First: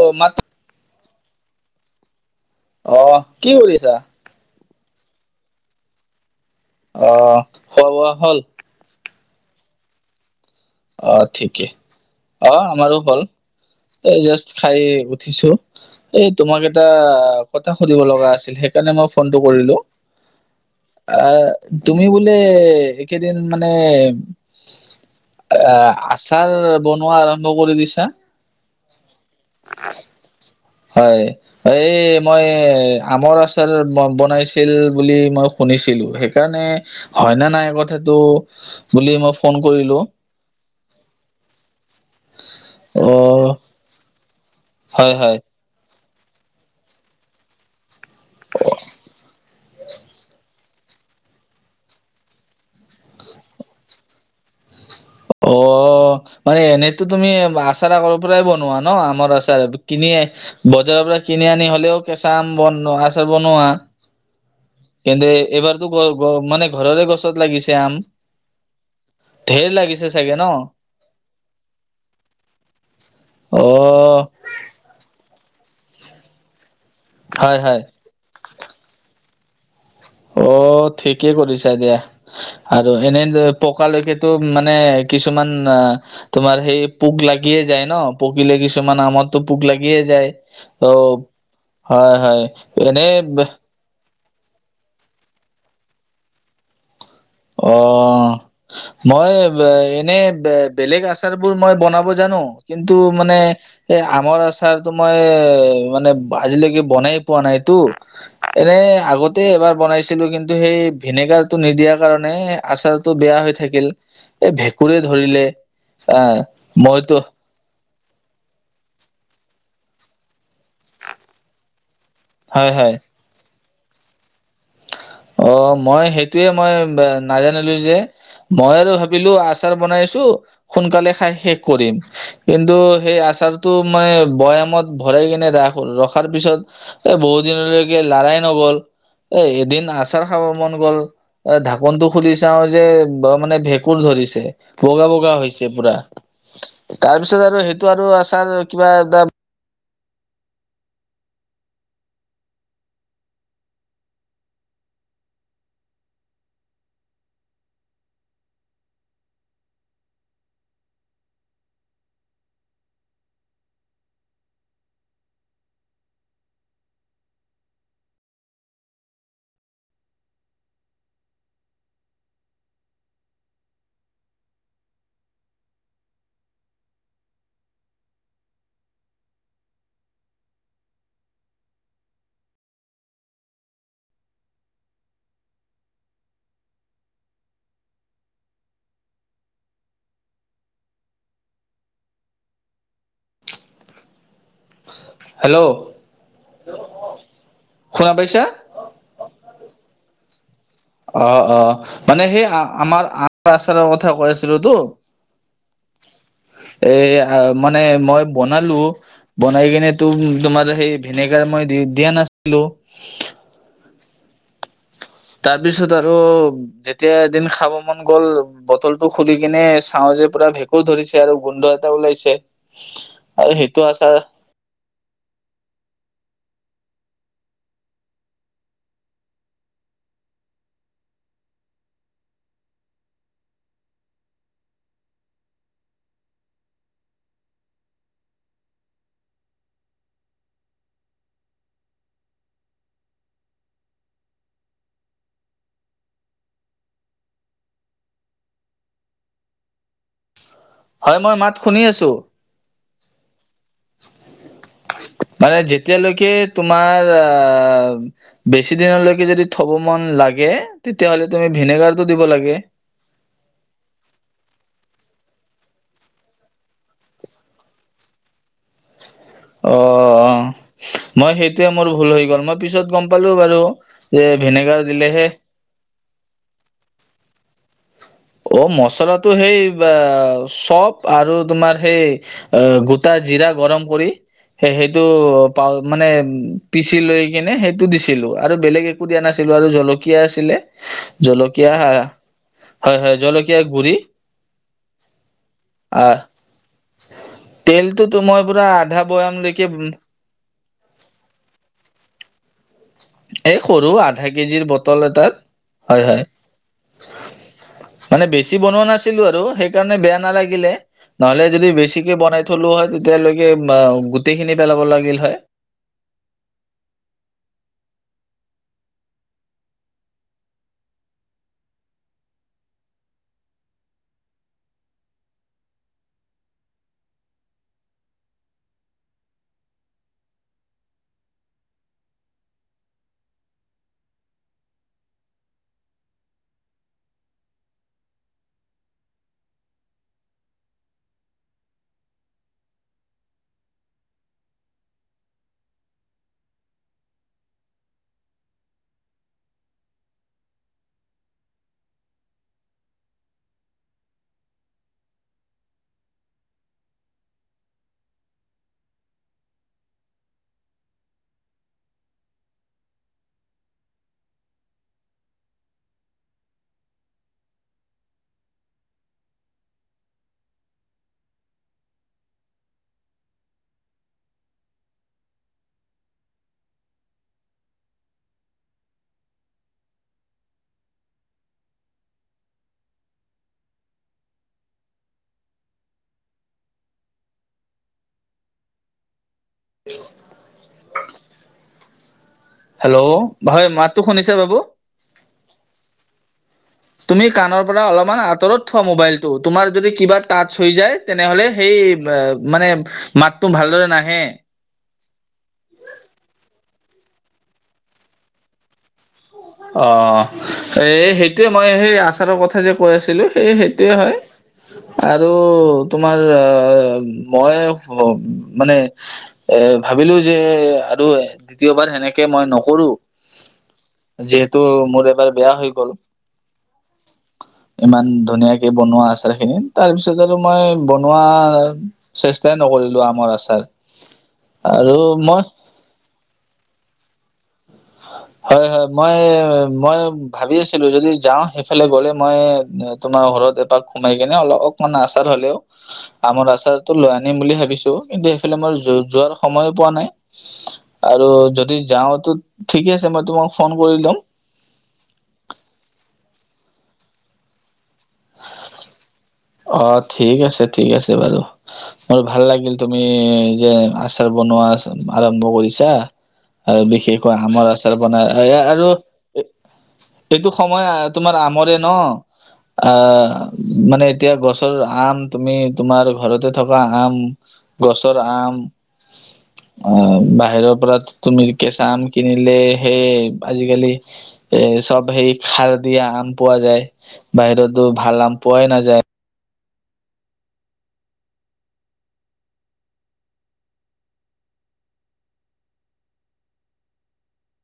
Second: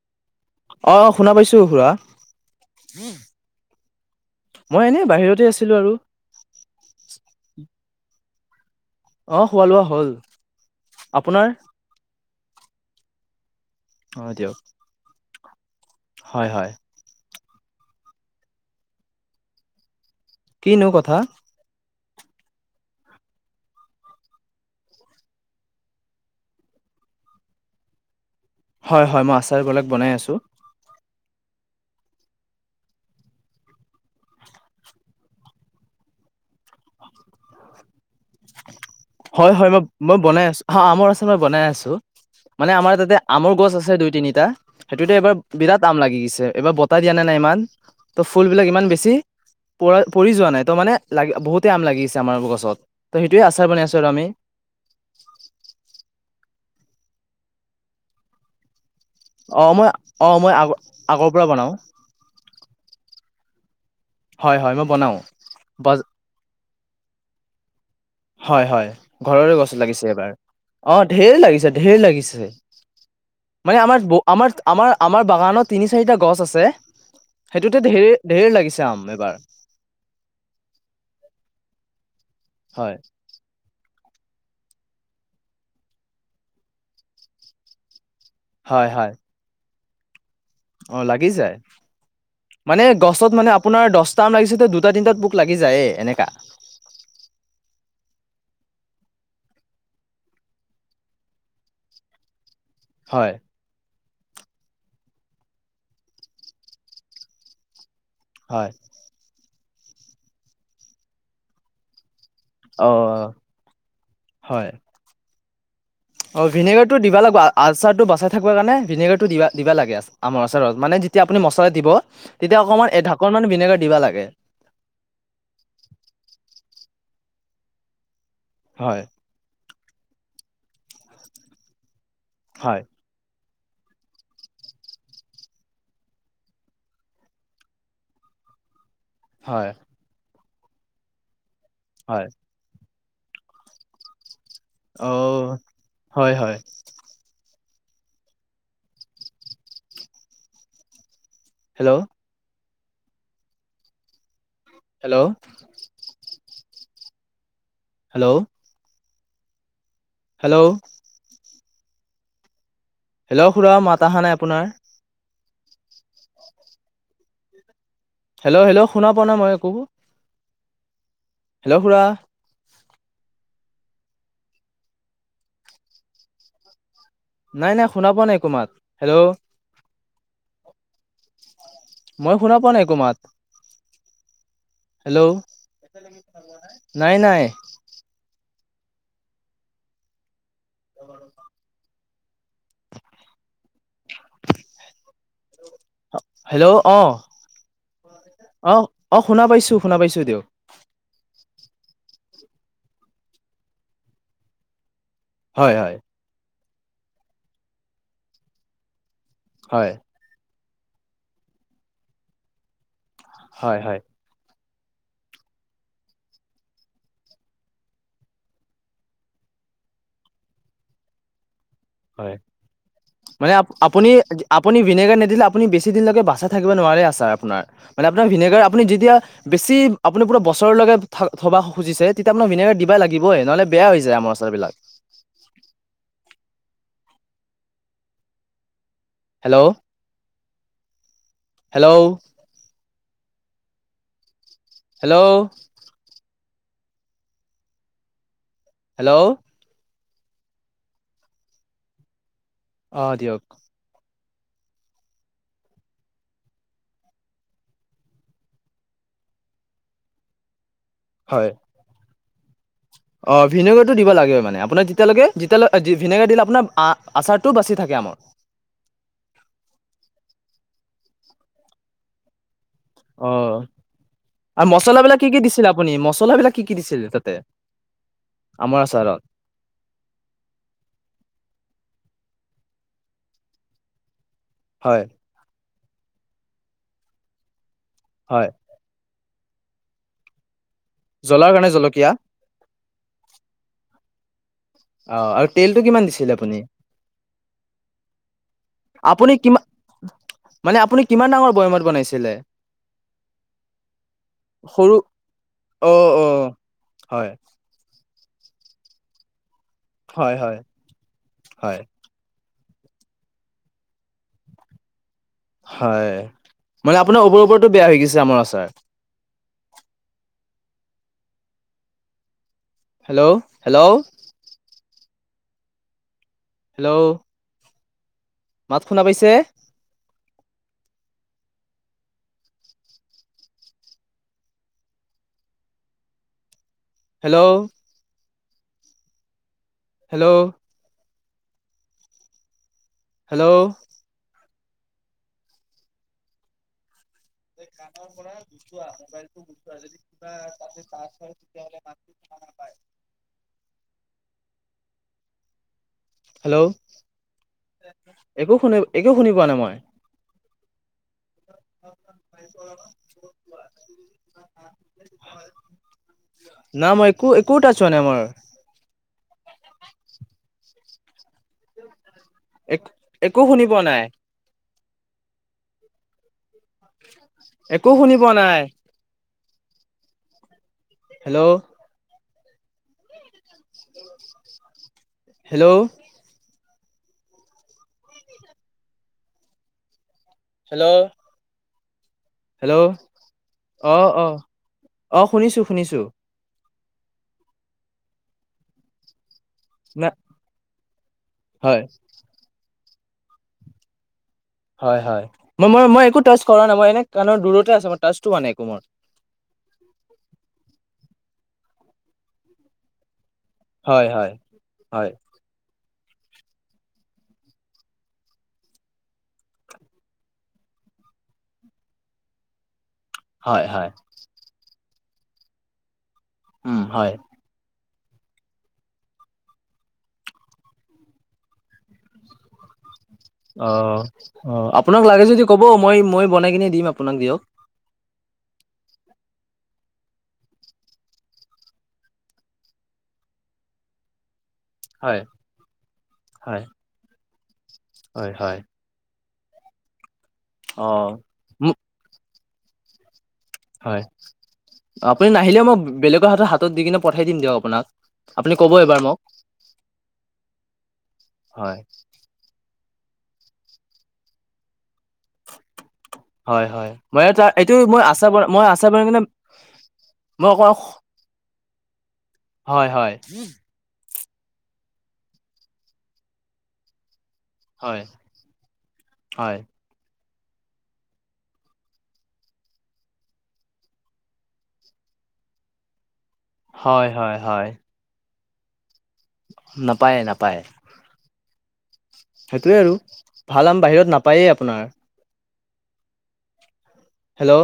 অঁ, মাত অ' শুনা পাইছো খুৰা। অ'হ কি কৰিছা? মই এনেই বাহিৰতে আছিলো আৰু। অ'হ, খোৱা বোৱা হ'ল? অঁ, খোৱা লোৱা হ'ল। অ', আপোনাৰ ঠিকে অ' আমাৰো হ'ল। এই অ জাষ্ট দিয়ক খাই উঠিছো। এই হয় তোমাক হয় এটা কথা সুধিব লগা আছিল সেইকাৰণে মই ফোনটো কৰিলো। কিনো কথা আহ তুমি, বোলে একেইদিন মানে এ, আচাৰ বনোৱা আৰম্ভ কৰি দিছা? হয় হয় মই আচাৰবলাক বনাই আছোঁ। হয়। এ মই আমৰ আচাৰ বনাইছিল বুলি মই শুনিলোঁ সেইকাৰণে হয়নে নাই কথাটো বুলি মই হয় ফোন হয় কৰিলোঁ। মই বনাই আছ অ' আমৰ আচাৰ মই বনাই আছো মানে আমাৰ অ তাতে আমৰ গছ আছে দুই তিনিটা হয় সেইটোতে এবাৰ হয় বিৰাট আম লাগি গেছে এইবাৰ বতাহ দিয়া নে নাই ইমান ত' ফুলবিলাক ইমান বেছি পৰা পৰি যোৱা নাই ত মানে লাগ বহুতেই আম লাগিছে আমাৰ গছত ত সেইটোৱে আচাৰ বনাই আছো আৰু আমি। অ' মানে এনেতো তুমি আচাৰ আগৰ পৰাই বনোৱা। ন আমাৰ অ আচাৰ মই কিনি অ মই আগ বজাৰৰ পৰা আগৰ কিনি বনাও আনি হলেওঁ ন কেঁচা আম বন আচাৰ বনোৱা। হয় হয় ম তেন্তে এবাৰতো ঘ ঘ মানে ঘৰৰে গছত লাগিছে আম। হয় হয় ঘৰৰে ধেৰ গছত লাগিছে চাগে এবাৰ ন অ ঢেৰ লাগিছে ঢেৰ লাগিছে। মানে আমাৰ ব অ'। আমাত আমাৰ আমাৰ বাগানত তিনি চাৰিটা গছ আছে হয় হয় সেইটোতে ঢেৰ ঢেৰ লাগিছে আম এবাৰ। অ' ঠিকেই কৰিছা দিয়া আৰু হয় হেনে দৰে পকালৈকেতো মানে কিছুমান আ তোমাৰ সেই পোক লাগিয়ে যায় ন। পকিলে হয় কিছুমান হয় আমতটো পোক লাগিয়ে যায়। অ লাগি যায় হয় হয় মানে এনে গছত মানে আপোনাৰ দহটা আম লাগিছেতো দুটা তিনটাত পোক লাগি যায়ে এনেকা। অঁ মই এনে বেলেগ আচাৰ বোৰ মই বনাব জানো কিন্তু হয় মানে এ আমৰ আচাৰ তো মই মানে আজিলৈকে বনাই পোৱা নাইতো হয় এনে আগতে এবাৰ বনাইছিলোঁ কিন্তু সেই ভিনেগাৰ টো নিদিয়াৰ কাৰণে অ আচাৰটো বেয়া হৈ থাকিল, এই হয় ভেঁকুৰে ধৰিলে আহ অ ভিনেগাৰ টো মইতো দিব লাগব আচাৰটো বচাই থাকিব কাৰণে ভিনেগাৰটো দিব দিবা লাগে আমাৰ আচাৰত মানে যেতিয়া আপুণি মছলা দিব তেতিয়া হয় হয় অকণমান এ ঢাকনখন ভিনেগাৰ দিব লাগে অ মই সেইটোয়ে মই নাজানিলো যে মই আৰু হয় ভাবিলো আচাৰ বনাইছোঁ সোনকালে খাই শেষ কৰিম কিন্তু হয় সেই আচাৰতটো মাই বৈয়ামত ভৰাই কিনে ৰাস ৰখাৰ পিছত এ বহুত দিনলৈকে লাৰাই নগ'ল। এ হয় এদিন আচাৰ খাব মন গ'ল এ ঢাকনটো হয় খুুলি চাও যে মানে ভে কুৰ ধৰিছে বগা বগা অ হৈছে পুৰা হয় হয় তাৰ পিছত আৰু সেইটো আৰু আচাৰ কিবা এটা hello hello hello hello hello খুৰা মাত আহা নাই আপোনাৰ হেল্ল হেল্ল শুনা পোৱা না মই একো হেল্ল' খুৰা নাই নাই শুনা পোৱা নাই একো মাত হেল্ল' মই শুনা পোৱা নাই একো মাত? হেল্লো' নাই নাই। [unintelligible] [inaudible] হেল্ল' হেল্লো' অহ, শুনা পাইছা অহ। অ শুনা পাইছো শুনা পাইছো দেও। অ অ মানে সেই আমাৰ আমৰ আচাৰৰ কথা কৈ আছিলো তো। হয় হয়। এ মানে মই বনালো বনাই হয় কিনে তো তোমাৰ সেই ভিনেগাৰ মই দি দিয়া নাছিলো হয় হয়। তাৰপিছত আৰু যেতিয়া এদিন খাব মন গ'ল বটল টো খুলি কেনে চাও যে পুৰা ভেঁকুৰ ধৰিছে আৰু গোন্ধত [unintelligible] হয় ওলাইছে মানে আৰু সেইটো আপুনি আছাৰ আপুনি ভিনেগাৰ নিদিলে আপু বেছিদিনৈকে বাচাই থাকিব নোৱাৰে আছাৰ আপোনাৰ মানে আপোনাৰ ভিনেগাৰ আপুনি যেতিয়া বেছি আপুনি পোৰা বছৰলৈকে থবা খুজিছে তেতিয়া আপোনাৰ ভিনেগাৰ দিবা লাগিবইে নহ'লে বেয়া হৈ যায় আমৰ আচাৰবিলাক। Hello hello. হেল্লোও। হেল্লো হয় মই মাত শুনি আছো। অ দিয়ক। মানে যেতিয়ালৈকে তোমাৰ আম বেছি দিনৰ লৈকে যদি থব মন জাগে তেতিয়া হলে তুমি ভিনেগাৰটো দিব লাগে। অ ভিনেগাৰটো দিব লাগে মানে আপোনাৰ যেতিয়ালৈকে যেতিয়ালৈ ভিনেগাৰ দিলে আপোনাৰ আচাৰটো বাছি থাকে আমাৰ। অ অহ মই সেইটোৱে মোৰ ভুল হৈ গ'ল মই পিছত গম পালো অঁ বাৰু যে আৰু ভিনেগাৰ মছলাবিলাক কি দিলেহে কি দিছিল আপুনি মছলাবিলাক কি কি দিচেজে তাতে? অ আমৰ আচাৰত মছলাটো হেই বা চপ আৰু তোমাৰ সেই গোটা জিৰা গৰম কৰি সে সেইটো হয় পা মানে পিচি লৈ কিনে সেইটো দিছিলো হয় আৰু বেলেগ এ কো দিয়া নাছিলো আৰু জলকীয়া আছিলে জ্বলাৰ কাৰণে জলকীয়া হাৰা হয় হয় জলকীয়া গুৰি। অহ আৰু তেলটো কিমান দিছিলে আপুনি? তেলটো তো মই পুৰা আধা আপুনি কিমান বয়ামলৈকে মানে আপুনি কিমান ডাঙৰ বৈয়ামত বনাইছিলে? এই সৰু আধা কেজিৰ সৰু বটল এটাত, হয় অঁ হয়। অঁ হয় মানে বেছি বনোৱা নাছিলো আৰু সেইকাৰণে বেয়া হয় হয় নালাগিলে, নহলে যদি হয় বেছি বনাই থলো হয় তেতিয়ালৈকে অঁ গোটেই খিনি পেলাব লাগিল হয়। হয় মানে আপোনাৰ ওবৰ ওপৰতো বেয়া হৈ গৈছে আমৰ আচাৰ। হেল্ল হেল্ল হেল্ল' মাত শুনা পাইছে? হেল্ল' হেল্ল' হেল্ল' গানৰ পৰা গুচোৱা, মোবাইলটো গুচোৱা যদি কিবা চাৰ্জ কৰে তেতিয়া হ'লে [unintelligible] [unintelligible] হেল্ল' একো শুনি একো শুনি পোৱা নাই মই। [unintelligible] নাই, মই একো একোটা চোৱা নাই মই। এক একো শুনি পোৱা নাই! [unintelligible] একো শুনি পোৱা নাই! হেল্ল'। হেল্ল'। [unintelligible] হেল্ল'। হেল্ল' হয়, মাততো শুনিছে বাবু? অঁ, শুনিছো শুনিছো। তুমি কাণৰ পৰা অলপমান আঁতৰত থোৱা মোবাইল তো, তোমাৰ যদি না কিবা টাচ হৈ যায় তেনেহলে সেই হয় এ মানে মাতটো ভালদৰে নাহে। হয় হয়, মই মই মই একো টাচ কৰা নাই, মই এনে কাৰণৰ দূৰতে আছে, মই টাচটো হোৱা নাই একো মোৰ। অঁ, এই সেইটোৱে মই সেই আচাৰৰ কথা যে কৈ আছিলো সেয়েহে সেয়ে হয় হয় আৰু তোমাৰ মই মানে এ ভাবিলো যে আৰু দ্বিতীয়বাৰ সেনেকে মই নকৰো। হয় হয়। যিহেতু মোৰ এবাৰ বেয়া হৈ গ'ল। উমঁ' হয়। ইমান ধুনীয়াকে বনোৱা আছাৰ খিনি তাৰপিছত আৰু মই বনোৱা চেষ্টাই নকৰিলো আম অঁ, অঁ, আপোনাক লাগে যদি মই ক'ব মই মই বনাই কিনে দিম আপোনাক দিয়ক। হয়, হয়, মই, মই ভাবি আছিলো যদি যাওঁ সেইফালে গ'লে মই তোমাৰ ঘৰত এপাক সোমাই কিনে অলপ মানে হয় আচাৰ হ'লেও আমৰ হয় আচাৰটো লৈ আনিম বুলি ভাবিছো। কিন্তু হয় সেইফালে হয় মই যো যোৱাৰ সময়ো পোৱা নাই অ আৰু যদি মোক যাওঁতো ঠিকে আছে মই তোমাক ফোন কৰি হয়। লম আপুনি নাহিলেও মই বেলেগৰ হাতত হাতত দি কিনে পঠাই দিম দিয়ক আপোনাক। আপুনি কব এবাৰ মোক। অঁ' ঠিক আছে ঠিক আছে বাৰু। হয় মোৰ ভাল লাগিল তুমি যে আচাৰ বনোৱা আৰম্ভ কৰিছা। হয় আৰু হয় মই বিশেষকৈ তাৰ আমৰ এইটো আচাৰ মই বন বনাই মই আৰু আচাৰ বনাই কিনে মই এইটো অকল সময় তোমাৰ আমৰে হয় ন' হয় আহ' মানে এতিয়া গছৰ আম, তুমি তোমাৰ ঘৰতে থকা আম- হয় গছৰ আম হয় অঁ' বাহিৰৰ পৰা তুমি কেঁচা আম কিনিলে সেই আজিকালি এ চ'ব সেৰি সাৰ দিয়া আম পোৱা যায়। হয় হয় হয় বাহিৰততো ভাল আম পোৱাই নাযায়। নাপায় নাপায়। সেইটোৱে আৰু ভাল আম বাহিৰত নাপায়েই আপোনাৰ। হেল্ল'।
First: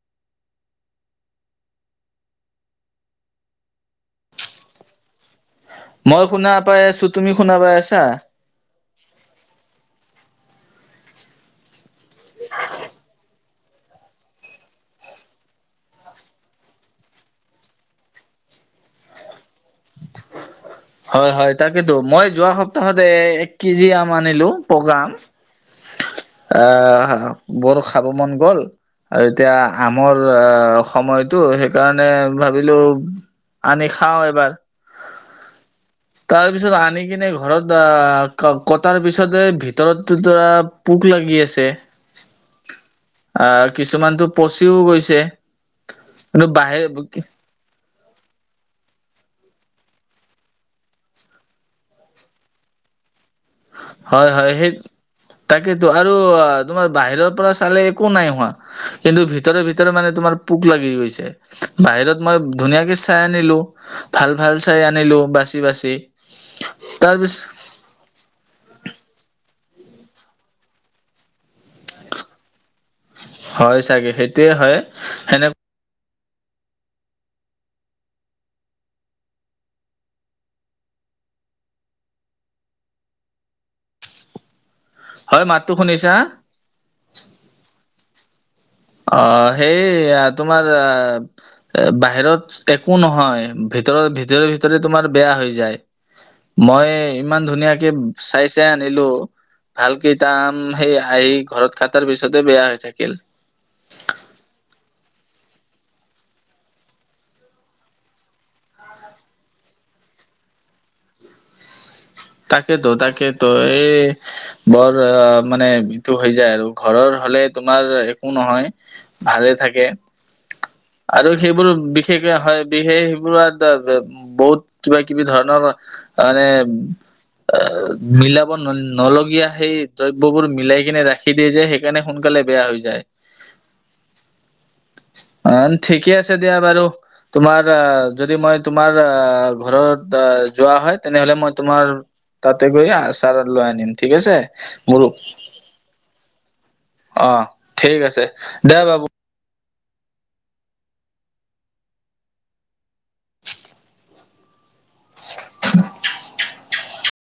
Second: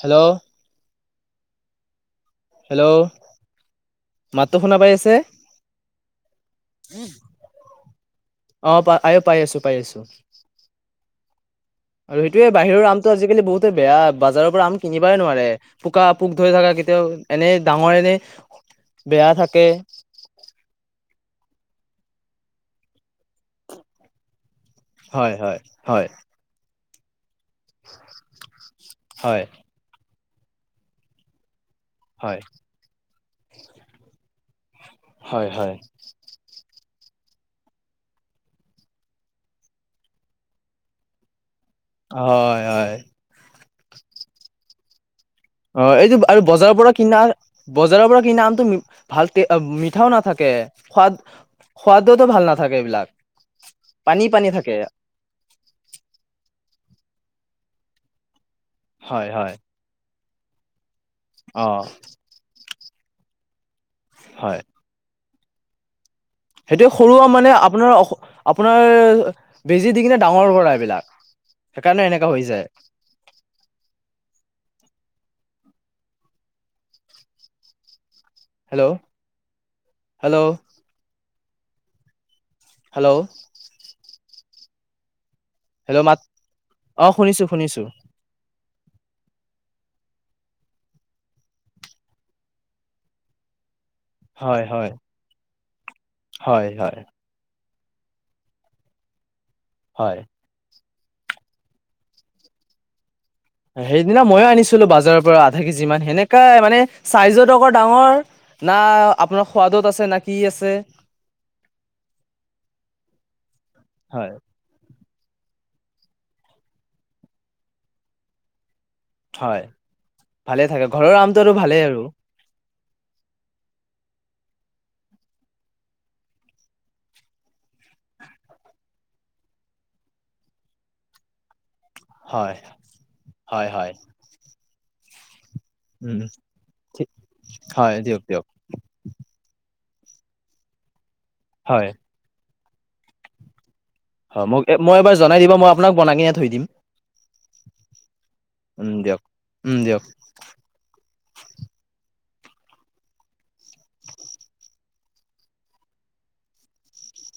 হেল্ল! হেল্ল! মাতটো শুনা পাই আছে? মই শুনা পাই আছো। তুমি শুনা পাই আছা? অ প আ পাই আছো পাই আছো। আৰু সেইটোয়ে বাহিৰৰ আমটো আজিকালি বহুতে বেয়া বাজাৰৰ পৰা আম কিনিবাই নোৱাৰে। পোকা পোক ধৰি থকা কেতিয়াও এনে ডাঙৰৰে এনে বেয়া থাকে। হয় হয় তাকেতো, মই যোৱা সপ্তাহত এ এক কেজি আম আনিলো। পকা আম হয় হয় হয় এ বৰ খাব মন গ'ল আৰু হয় এতিয়া আমৰ সময়টো সেইকাৰণে হয় ভাবিলো আনি খাওঁ এবাৰ। হয় হয়। তাৰ পিছত আনি কিনে ঘৰত আহ কটাৰ পিছতে ভিতৰতো ধৰা পোক লাগি আছে। হয় হয়। আহ কিছুমানতো পচিও গৈছে। হয় অ এইটো আৰু কিন্তু বজাৰৰ বাহিৰ পৰা কিনা বজাৰৰ পৰা কিনা আমটো ভালকে মিঠাও নাথাকে, সোৱাদ সোৱাদোতো ভাল নাথাকে এইবিলাক। পানী হয় পানী হয় সেই থাকে তাকেতো আৰু তোমাৰ বাহিৰৰ পৰা চালে একো নাই হোৱা। কিন্তু হয় হয় ভিতৰে ভিতৰে মানে তোমাৰ পোক লাগি গৈছে। অ' বাহিৰত মই ধুনীয়াকে চাই আনিলো ভাল হয় ভাল চাই আনিলো বাচি বাচি। সেইটোৱে সৰুৱে তাৰপিছ মানে আপোনাৰ আপোনাৰ বেজি দি কিনে ডাঙৰ কৰা এইবিলাক। সেইকাৰণে এনেকা হৈ যায়। হয় চাগে সেইটোয়ে হয়। সেনে হেল্ল! হেল্ল! হেল্ল! হয় মাত হেল্ল' মাত অ শুনিছো শুনিছো। অঁ সেই তোমাৰ এ বাহিৰত একো নহয় ভিতৰত ভিতৰে হয় ভিতৰে হয় তোমাৰ বেয়া হৈ যায়। হয় মই হয় ইমান ধুনীয়াকে চাই চাই আনিলো ভাল হয়। কেইটা উম সেই আহি ঘৰত খাটাৰ পিছতে বেয়া হৈ থাকিল। সেইদিনা মইয়ো আনিছিলো বাজাৰৰ পৰা আধা কেজি মান সেনেকাই মানে চাইজতো আকৌ ডাঙৰ। না আপোনাৰ সোৱাদত আছে না কি আছে। তাকেতো তাকেতো। এই ঘৰ মানে ইটো হৈ যায় আৰু ঘৰৰ হলে তোমাৰ একো নহয়। ভালে হয় থাকে, ভালে থাকে ঘৰৰ আৰু আমটো সেইবোৰ ভালেই আৰু বিশেষ কে সেইবোৰত বহুত কিবা বহুত কিবি ধৰণৰ মানে অ মিলাব ন নলগীয়া সেই দ্ৰব্যবোৰ মিলাই কিনে ৰাখি দিয়ে যে সেই কাৰণে সোনকালে হয় বেয়া হৈ যায়। হয় হয় আ ঠিকে উম আছে দিয়া বাৰু ঠিক তোমাৰ হয় আহ দিয়ক যদি দিয়ক মই তোমাৰ আহ ঘৰত যোৱা হয় তেনেহলে মই হয় তোমাৰ তাতে গৈ আচাৰ লৈ আনিম। ঠিক আছে হয় মোক মই মোৰো এবাৰ জনাই দিব মই আপোনাক বনাই কিনে থৈ দিম। অ', ঠিক আছে দে উম, বাবু। দিয়ক উম, দিয়ক। [inaudible]